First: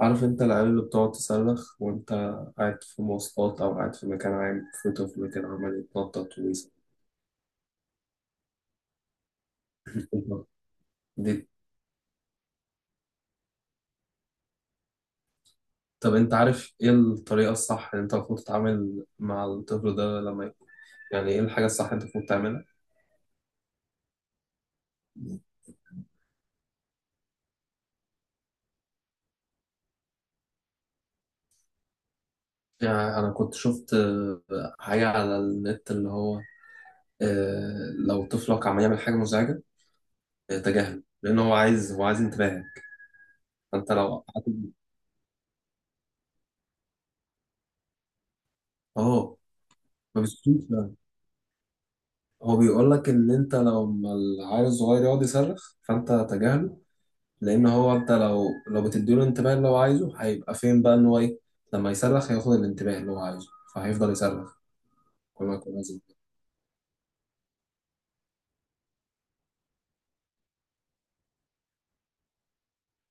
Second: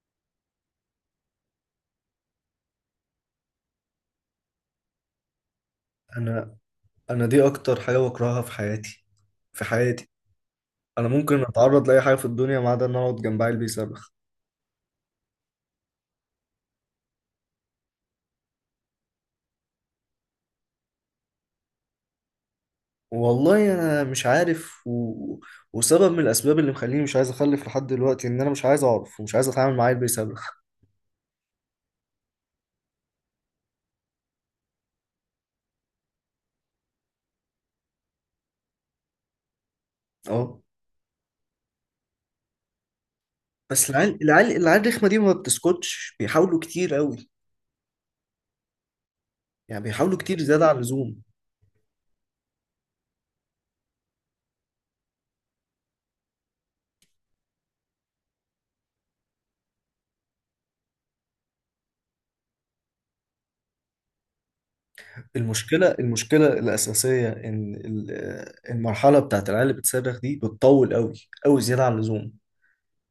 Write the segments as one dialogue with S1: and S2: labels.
S1: عارف انت العيال اللي بتقعد تصرخ وانت قاعد في مواصلات او قاعد في مكان عام؟ في طفل كده عمال يتنطط
S2: انا
S1: ويصرخ.
S2: انا دي اكتر حاجه بكرهها في حياتي في حياتي. انا
S1: دي
S2: ممكن اتعرض لاي حاجه في الدنيا ما عدا ان أنا اقعد جنب عيل بيصرخ.
S1: طب انت عارف ايه الطريقة الصح اللي انت المفروض تتعامل مع الطفل ده لما يكون، يعني ايه الحاجة الصح اللي انت المفروض تعملها؟
S2: والله انا مش عارف وسبب من الاسباب اللي مخليني مش عايز اخلف لحد دلوقتي ان انا مش عايز اعرف ومش عايز اتعامل مع عيل بيصرخ.
S1: يعني انا كنت شفت حاجة على النت اللي هو لو طفلك عمال يعمل حاجة مزعجة،
S2: اه.
S1: تجاهله لان هو عايز انتباهك.
S2: بس
S1: فانت لو
S2: العيال العيال
S1: قعدت-
S2: العيال الرخمه دي ما بتسكتش، بيحاولوا كتير قوي،
S1: اه،
S2: يعني بيحاولوا
S1: ما
S2: كتير
S1: بتسكتش.
S2: زياده عن اللزوم.
S1: هو بيقول لك ان انت لو ما العيل الصغير يقعد يصرخ فانت تجاهله، لان انت لو بتديله الانتباه اللي هو عايزه هيبقى فين بقى ان هو ايه؟ لما يصرخ هياخد الانتباه اللي هو عايزه فهيفضل يصرخ، كل ما يكون
S2: المشكله
S1: لازم.
S2: المشكله الاساسيه ان المرحله بتاعت العيال اللي بتصرخ دي بتطول قوي، قوي زياده عن اللزوم.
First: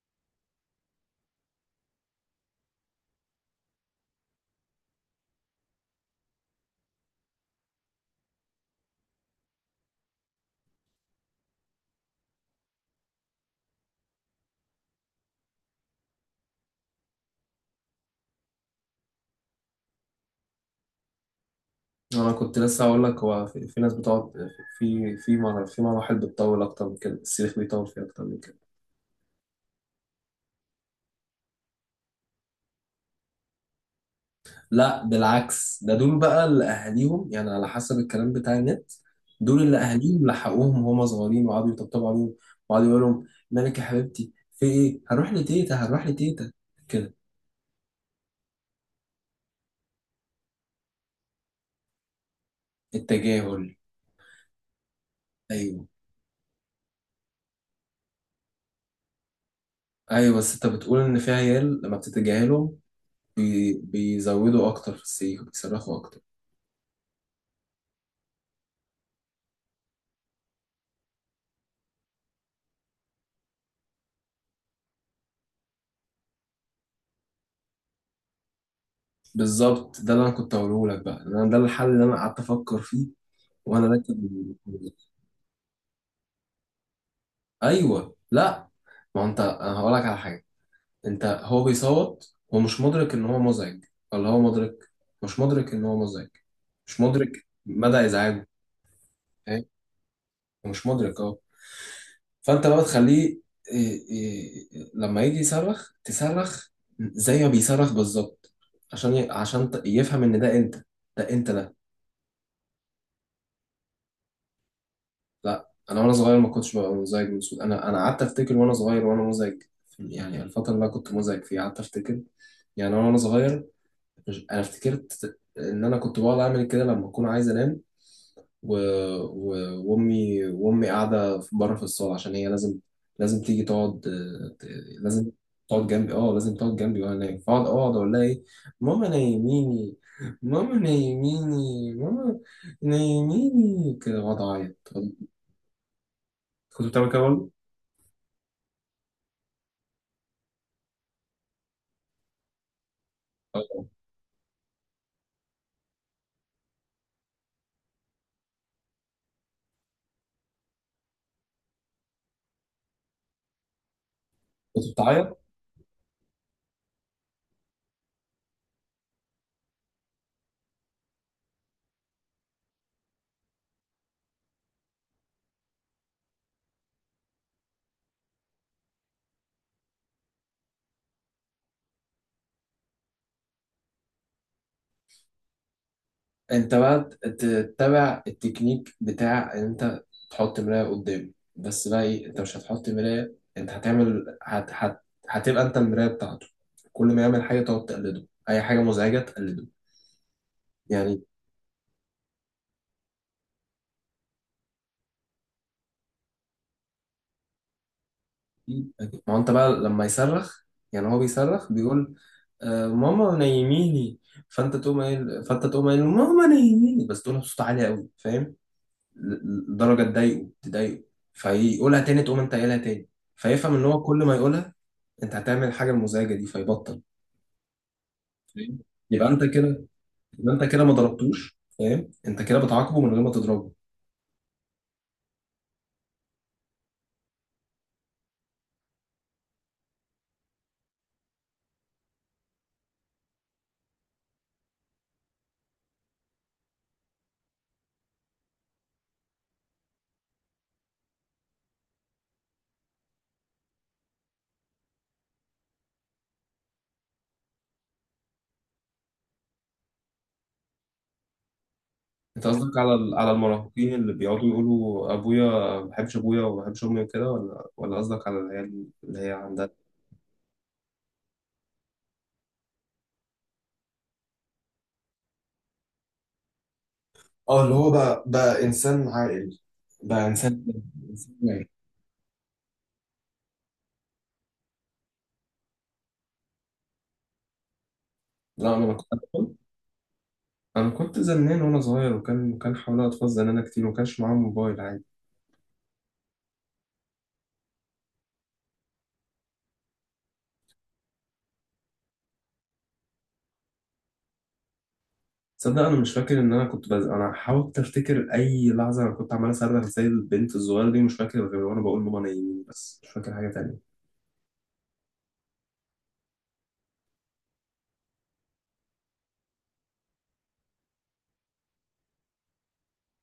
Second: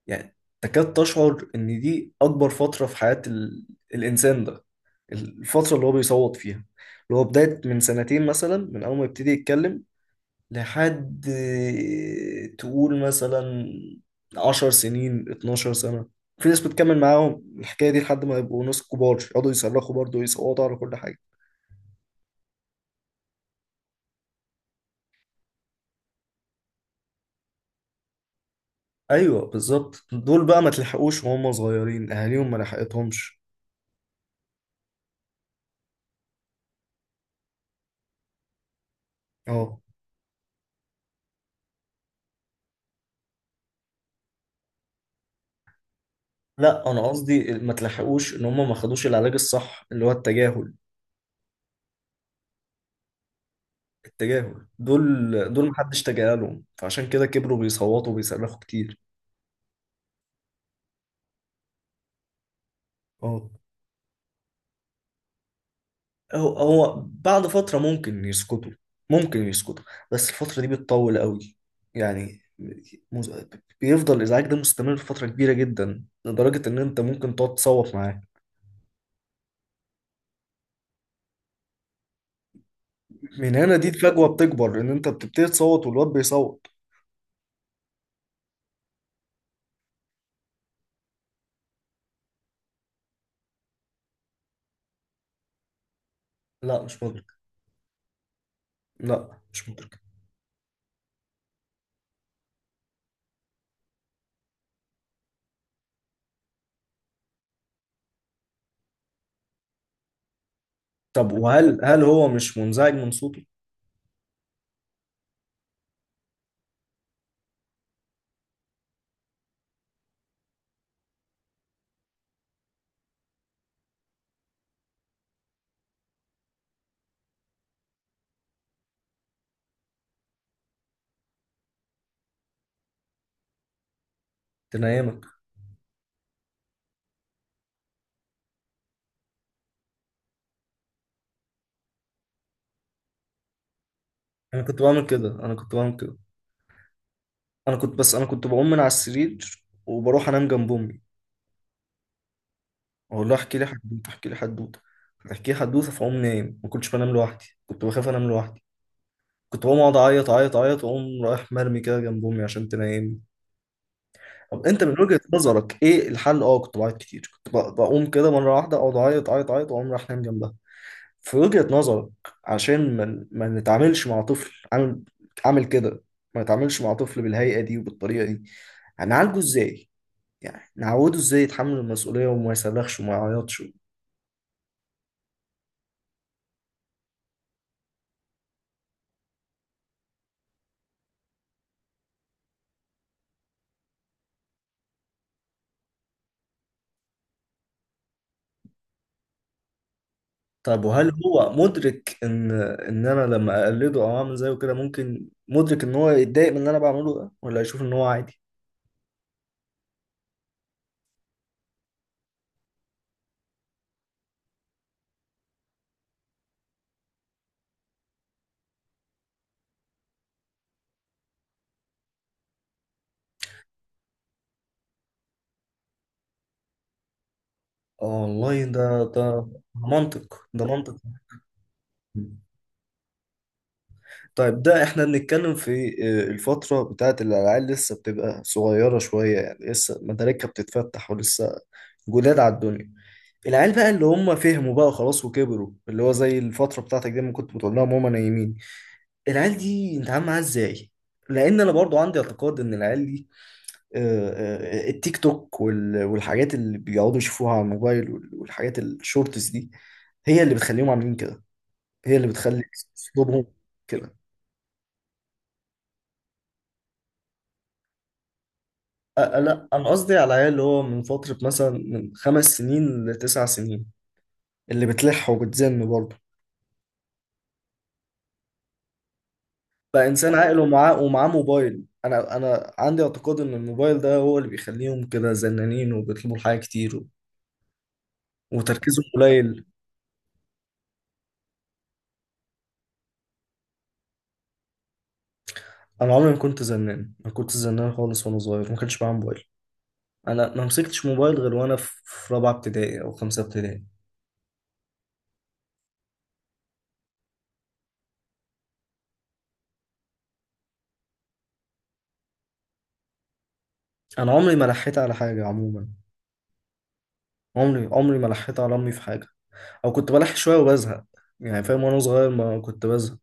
S2: يعني تكاد تشعر ان دي اكبر فترة في حياة الانسان ده، الفترة اللي هو بيصوت فيها، اللي هو بداية من سنتين مثلا، من اول ما يبتدي يتكلم لحد تقول مثلا 10 سنين، 12 سنة. في ناس بتكمل معاهم الحكاية دي لحد ما يبقوا ناس كبار يقعدوا يصرخوا برضه ويصوتوا على كل حاجة.
S1: انا كنت لسه هقول لك هو في ناس بتقعد، في مراحل بتطول اكتر من كده، الصريخ بيطول فيها اكتر من كده.
S2: ايوه بالظبط، دول بقى ما تلحقوش وهم صغيرين، اهاليهم ما لحقتهمش.
S1: لا بالعكس، دول بقى اللي اهاليهم، يعني على حسب الكلام بتاع النت، دول اللي
S2: اه
S1: اهاليهم لحقوهم وهم صغيرين وقعدوا يطبطبوا عليهم، وقعدوا يقولوا لهم: مالك يا حبيبتي؟ في ايه؟ هروح لتيتا، هروح لتيتا،
S2: لا، انا
S1: كده.
S2: قصدي ما تلحقوش ان هم ما خدوش العلاج الصح اللي هو التجاهل.
S1: التجاهل.
S2: التجاهل، دول
S1: ايوه،
S2: محدش تجاهلهم، فعشان كده كبروا بيصوتوا وبيصرخوا كتير.
S1: ايوه، بس انت بتقول ان في عيال لما بتتجاهلهم
S2: اه،
S1: بيزودوا اكتر في السيخ، بيصرخوا اكتر.
S2: هو بعد فترة ممكن يسكتوا، ممكن يسكتوا، بس الفترة دي بتطول قوي. يعني مز... بيفضل الازعاج ده مستمر فترة كبيرة جدا لدرجة ان انت ممكن تقعد تصوت معاه.
S1: بالظبط، ده اللي انا كنت هقوله لك بقى، انا ده الحل اللي انا قعدت افكر فيه
S2: من هنا
S1: وانا
S2: دي الفجوة
S1: راكب.
S2: بتكبر، ان انت بتبتدي تصوت والواد بيصوت.
S1: ايوه، لا، ما هو انت، انا هقول لك على حاجه. انت، هو بيصوت، هو مش مدرك ان هو مزعج، ولا هو مدرك؟ مش مدرك ان هو مزعج،
S2: لا
S1: مش
S2: مش
S1: مدرك
S2: مدرك.
S1: مدى ازعاجه،
S2: لا
S1: فاهم؟
S2: مش مدرك.
S1: هو مش مدرك، اه. فانت بقى تخليه، إيه، لما يجي يصرخ تصرخ زي ما بيصرخ بالظبط، عشان ي... عشان ت- يفهم ان ده انت، ده
S2: طب
S1: انت ده.
S2: وهل هو مش منزعج من صوته؟
S1: لا انا وانا صغير ما كنتش ببقى مزعج من الصوت، انا قعدت افتكر وانا صغير وانا مزعج، يعني الفتره اللي انا كنت مزعج فيها قعدت افتكر، يعني وانا صغير. انا افتكرت ان انا كنت بقعد اعمل كده لما اكون عايز انام، و... و... وامي قاعده بره في الصاله عشان هي لازم، لازم تيجي تقعد، ت-
S2: تنيمك.
S1: لازم تقعد جنبي، اه لازم تقعد جنبي وانا نايم، فاقعد اقول لها ايه: ماما نايميني، ماما نايميني، ماما نايميني كده، بقعد
S2: انا
S1: اعيط.
S2: كنت بعمل كده، انا كنت بعمل كده.
S1: كنت بتعمل كده برضه؟
S2: انا كنت بقوم من على السرير وبروح انام جنب امي، اقول لها احكي لي
S1: آه،
S2: حدوته، احكي لي حدوته، فتحكي لي حدوته فاقوم نايم. ما كنتش بنام لوحدي، كنت بخاف انام لوحدي. كنت بقوم اقعد اعيط اعيط اعيط واقوم رايح مرمي كده جنب امي عشان تنيمني. طب انت
S1: كنت
S2: من وجهة
S1: بتعيط.
S2: نظرك ايه الحل؟ اه كنت بعيط كتير، كنت بقوم كده مره واحده، اقعد اعيط اعيط اعيط واقوم رايح نايم جنبها. في وجهة نظرك، عشان ما نتعاملش مع طفل عامل كده، ما نتعاملش مع طفل بالهيئة دي وبالطريقة دي، هنعالجه ازاي؟ يعني نعوده ازاي يتحمل المسؤولية وما يصرخش وما يعيطش.
S1: انت بقى تتبع التكنيك بتاع ان انت تحط مراية قدام، بس بقى ايه، انت مش هتحط مراية، انت هتعمل، هتبقى انت المراية بتاعته، كل ما يعمل حاجة تقعد تقلده، اي حاجة مزعجة تقلده.
S2: طب وهل
S1: يعني
S2: هو مدرك ان انا لما اقلده او اعمل زيه كده ممكن مدرك ان هو يتضايق من اللي انا بعمله ده، ولا يشوف ان هو عادي؟
S1: ما هو انت بقى لما يصرخ، يعني هو بيصرخ بيقول: آه ماما نيميني، فانت تقوم قايل ماما نيميني، بس تقولها بصوت عالي قوي، فاهم؟ لدرجه تضايقه تضايقه، فيقولها تاني، تقوم انت قايلها تاني، فيفهم ان هو كل ما يقولها انت هتعمل الحاجه المزعجه دي، فيبطل،
S2: اه والله،
S1: فاهم؟
S2: ده
S1: يبقى انت كده
S2: منطق،
S1: يبقى
S2: ده
S1: انت كده ما
S2: منطق.
S1: ضربتوش، فاهم، انت كده بتعاقبه من غير ما تضربه.
S2: طيب ده احنا بنتكلم في الفترة بتاعت الألعاب، لسه بتبقى صغيرة شوية، يعني لسه مداركها بتتفتح ولسه جداد على الدنيا. العيال بقى اللي هم فهموا بقى خلاص وكبروا، اللي هو زي الفترة بتاعتك دي ما كنت بتقول لهم هما نايمين، العيال دي نتعامل معاها ازاي؟ لأن أنا برضو عندي اعتقاد إن العيال دي، آه، التيك توك والحاجات اللي بيقعدوا يشوفوها على الموبايل والحاجات الشورتس دي هي اللي بتخليهم عاملين كده، هي اللي
S1: انت
S2: بتخلي
S1: قصدك على على
S2: أسلوبهم
S1: المراهقين اللي
S2: كده.
S1: بيقعدوا يقولوا: ابويا ما بحبش ابويا، وما بحبش امي، وكده، ولا قصدك على العيال اللي هي
S2: انا
S1: عندها؟
S2: انا قصدي على عيال اللي هو من فترة مثلا من 5 سنين لـ9 سنين، اللي بتلح وبتزن برضه،
S1: اه، اللي هو بقى، انسان عاقل،
S2: بقى
S1: بقى
S2: انسان عاقل
S1: انسان
S2: ومعاه
S1: إنسان واعي.
S2: موبايل. انا عندي اعتقاد ان الموبايل ده هو اللي بيخليهم كده زنانين وبيطلبوا الحاجة كتير
S1: لا انا
S2: وتركيزهم
S1: بتكلم،
S2: قليل.
S1: انا كنت زنان وانا صغير، وكان حوالي اطفال زنانه كتير، وما كانش معاهم موبايل، عادي.
S2: انا عمري ما كنت زنان، ما كنت زنان خالص، وانا صغير ما كانش معايا موبايل. انا ما مسكتش موبايل غير وانا في رابعة ابتدائي او خمسة ابتدائي.
S1: تصدق، انا مش فاكر ان انا انا حاولت افتكر اي لحظه انا كنت عمال اصرخ زي البنت الصغيره دي، مش فاكر غير وانا بقول ماما نايمين، بس مش فاكر حاجه تانية.
S2: انا عمري ما لحيت على حاجة عموما، عمري عمري ما لحيت على امي في حاجة. او كنت بلح شويه وبزهق يعني، فاهم؟ وانا صغير ما كنت بزهق،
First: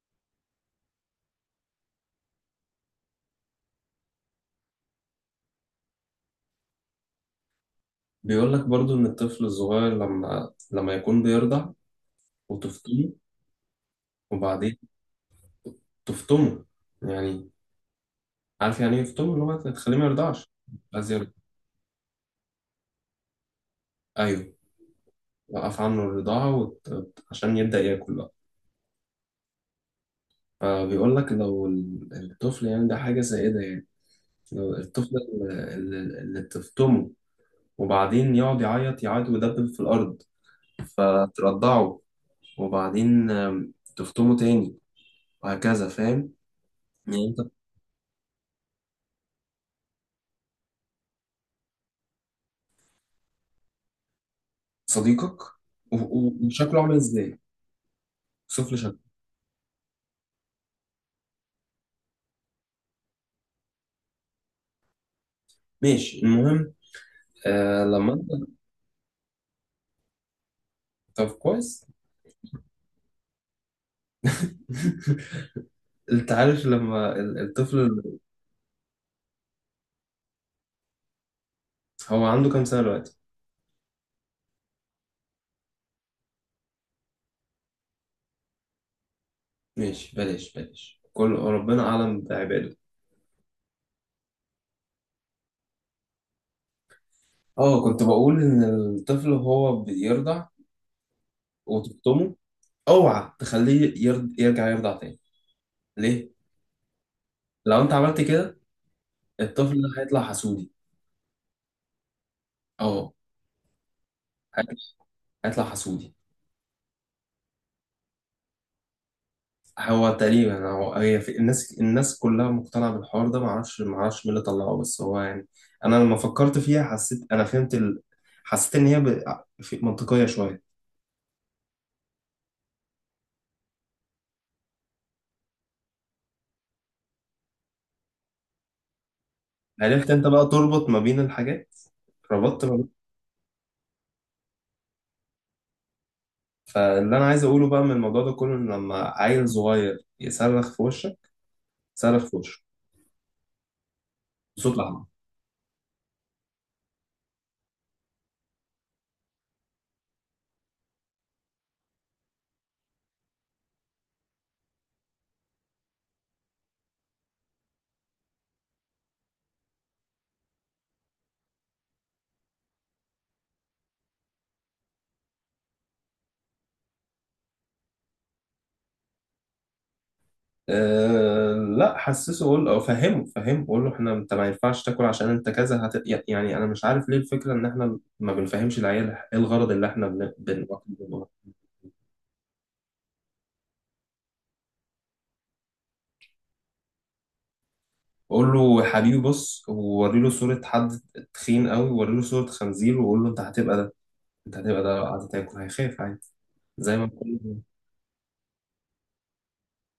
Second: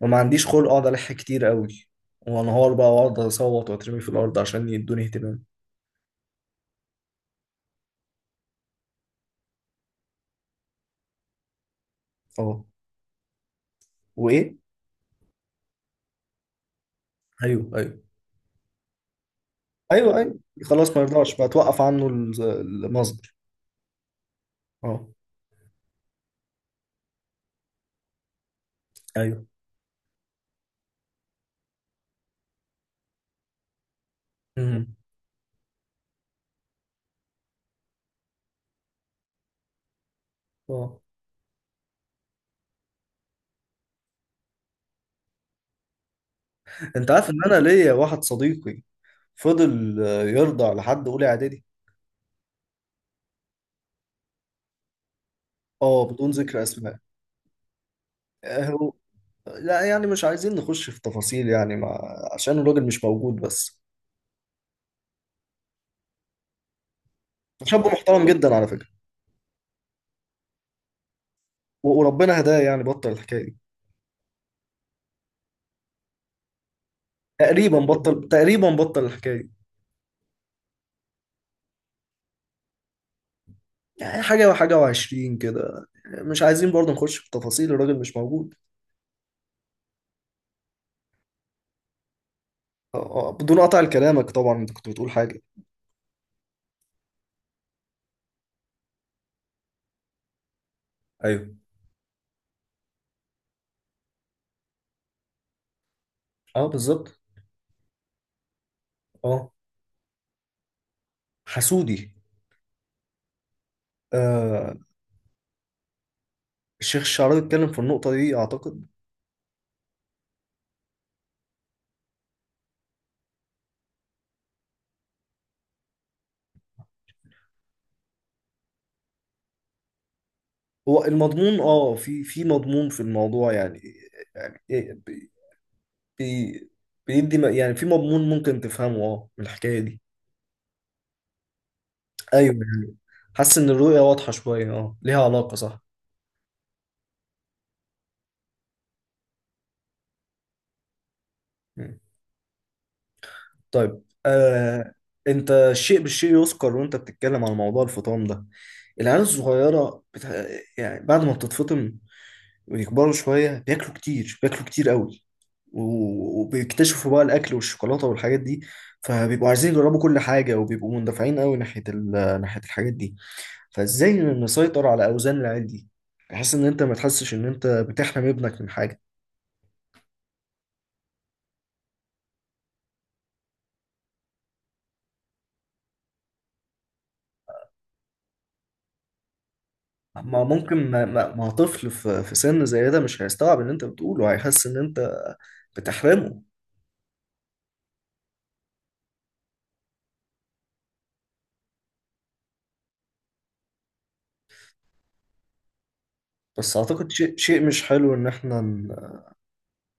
S2: وما عنديش خلق اقعد الح كتير قوي وانهار بقى واقعد اصوت واترمي في الارض عشان يدوني اهتمام.
S1: بيقول لك برضو ان الطفل الصغير لما يكون بيرضع،
S2: اه.
S1: وتفطمه،
S2: وايه.
S1: وبعدين تفطمه يعني،
S2: ايوه، ايوه،
S1: عارف يعني ايه يفطمه، اللي هو تخليه ما
S2: ايوه، ايوه،
S1: يرضعش،
S2: خلاص ما
S1: عايز يرضع.
S2: يرضاش بقى، توقف عنه المصدر.
S1: ايوه،
S2: اه.
S1: وقف عنه الرضاعه عشان يبدا ياكل بقى.
S2: ايوه.
S1: فبيقول لك لو الطفل، يعني ده حاجه سائده يعني،
S2: امم.
S1: الطفل اللي تفطمه، وبعدين يقعد يعيط يعيط ويدبل في الأرض،
S2: اه.
S1: فترضعه، وبعدين تفطمه تاني، وهكذا، فاهم؟
S2: انت
S1: يعني
S2: عارف ان
S1: أنت،
S2: انا ليا واحد صديقي فضل يرضع لحد اولى اعدادي.
S1: صديقك،
S2: اه، بدون ذكر
S1: وشكله عامل
S2: اسماء.
S1: إزاي؟ شوف لي
S2: هو
S1: شكله،
S2: لا، يعني مش عايزين نخش في تفاصيل يعني ما... عشان الراجل مش موجود بس،
S1: ماشي المهم.
S2: شاب
S1: لما
S2: محترم
S1: أنت،
S2: جدا على فكرة،
S1: طب كويس.
S2: و- وربنا هداه، يعني بطل الحكاية دي،
S1: أنت عارف لما
S2: تقريبا
S1: الطفل،
S2: بطل، تقريبا بطل الحكاية دي.
S1: هو عنده كام سنة دلوقتي؟
S2: يعني حاجة وحاجة وعشرين كده، مش عايزين برضه نخش في تفاصيل، الراجل مش موجود.
S1: ماشي بلاش بلاش، كل ربنا أعلم بعباده.
S2: آه، بدون قطع لكلامك طبعا، انت كنت بتقول حاجة.
S1: اه، كنت بقول إن الطفل هو بيرضع
S2: ايوه.
S1: وتفطمه، اوعى تخليه يرجع يرضع تاني. ليه؟
S2: اه بالظبط.
S1: لو انت عملت كده
S2: اه
S1: الطفل ده هيطلع حسودي.
S2: حسودي.
S1: اه،
S2: آه.
S1: هيطلع هيطلع حسودي.
S2: الشيخ الشعراوي اتكلم في النقطة دي أعتقد.
S1: هو تقريبا هي في الناس كلها مقتنعة بالحوار ده، معرفش مين اللي طلعه، بس هو يعني انا لما فكرت فيها حسيت انا حسيت ان منطقية شوية.
S2: هو المضمون، اه في مضمون في الموضوع يعني. يعني بي- يعني في مضمون ممكن تفهمه اه من الحكاية دي.
S1: عرفت انت بقى تربط ما بين الحاجات،
S2: ايوه
S1: ربطت ما بين.
S2: يعني، حاسس ان الرؤية واضحة شوية، اه ليها علاقة، صح.
S1: فاللي انا عايز اقوله بقى من الموضوع ده كله، ان لما عيل صغير يصرخ في وشك،
S2: مم.
S1: صرخ في وشه
S2: طيب،
S1: بصوت عالي.
S2: انت الشيء بالشيء يذكر، وانت بتتكلم عن موضوع الفطام ده. العيال الصغيرة يعني بعد ما بتتفطم ويكبروا شوية، بياكلوا كتير، بياكلوا كتير قوي، و- وبيكتشفوا بقى الأكل والشوكولاتة والحاجات دي، فبيبقوا عايزين يجربوا كل حاجة وبيبقوا مندفعين قوي ناحية ناحية الحاجات دي. فإزاي نسيطر على أوزان العيال دي، بحيث إن أنت ما تحسش إن أنت بتحرم ابنك من حاجة؟
S1: أه لا، حسسه قول او فهمه قول له احنا، انت ما ينفعش تاكل عشان انت كذا. يعني انا مش عارف ليه الفكره ان احنا ما بنفهمش العيال ايه الغرض اللي احنا
S2: ما
S1: بناكل
S2: ممكن ما,
S1: منه.
S2: ما, ما طفل في سن زي ده مش هيستوعب اللي انت بتقوله، هيحس ان انت بتحرمه.
S1: قول له يا حبيبي، بص، ووري له صوره حد تخين قوي، ووري له صوره خنزير، وقول له انت هتبقى ده، انت هتبقى ده لو قعدت تاكل، هيخاف عادي،
S2: بس
S1: زي ما
S2: اعتقد شيء
S1: بقول له،
S2: شيء مش حلو ان احنا ن-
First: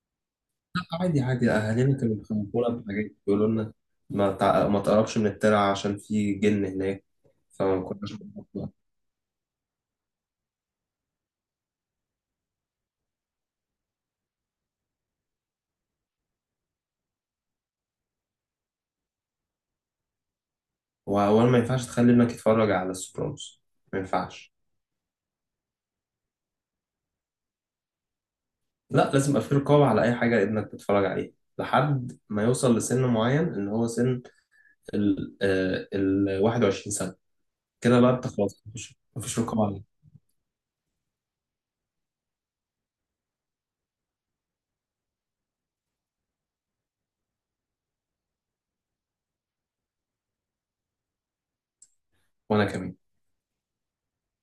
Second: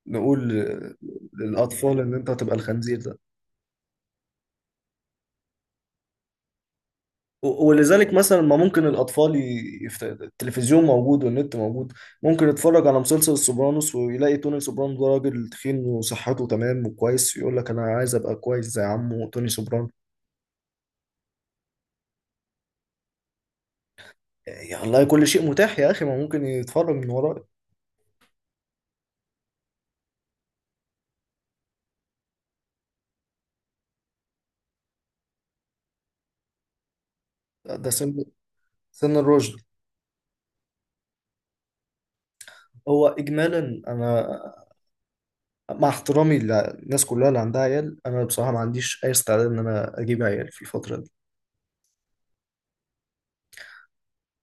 S2: نقول
S1: لا،
S2: ل-
S1: عادي عادي، اهالينا
S2: للاطفال ان
S1: كانوا
S2: انت هتبقى
S1: بيخوفونا
S2: الخنزير
S1: بحاجات،
S2: ده،
S1: بيقولوا لنا: ما تقربش من الترعه عشان في جن هناك،
S2: و-
S1: فما كناش
S2: ولذلك مثلا ما
S1: بنقرب.
S2: ممكن الاطفال التلفزيون موجود والنت موجود، ممكن يتفرج على مسلسل السوبرانوس ويلاقي توني سوبرانو ده راجل تخين وصحته تمام وكويس، يقول لك انا عايز ابقى كويس زي عمه توني سوبرانو.
S1: وأولا، ما ينفعش تخلي ابنك يتفرج على السوبرانوس، ما ينفعش.
S2: يا الله، كل شيء متاح يا اخي، ما ممكن يتفرج من وراك.
S1: لا، لازم يبقى في رقابة على أي حاجة ابنك بيتفرج عليها، لحد ما يوصل لسن معين، إن هو سن ال 21 سنة،
S2: ده
S1: كده
S2: سن
S1: بقى أنت خلاص، مفيش
S2: سن
S1: مفيش
S2: الرشد.
S1: رقابة عليه.
S2: هو اجمالا انا، مع احترامي للناس كلها اللي عندها عيال، انا بصراحه ما عنديش اي استعداد ان انا اجيب عيال في الفتره دي،
S1: وأنا كمان.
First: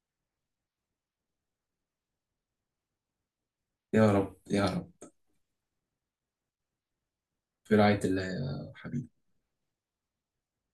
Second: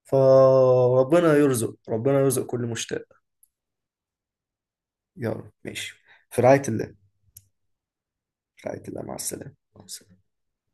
S2: فربنا يرزق، ربنا يرزق كل مشتاق.
S1: يا رب يا رب.
S2: يا رب، ماشي. في رعايه الله.
S1: في رعاية الله
S2: في
S1: يا
S2: رعايه الله، مع
S1: حبيبي.
S2: السلامه، مع السلامة.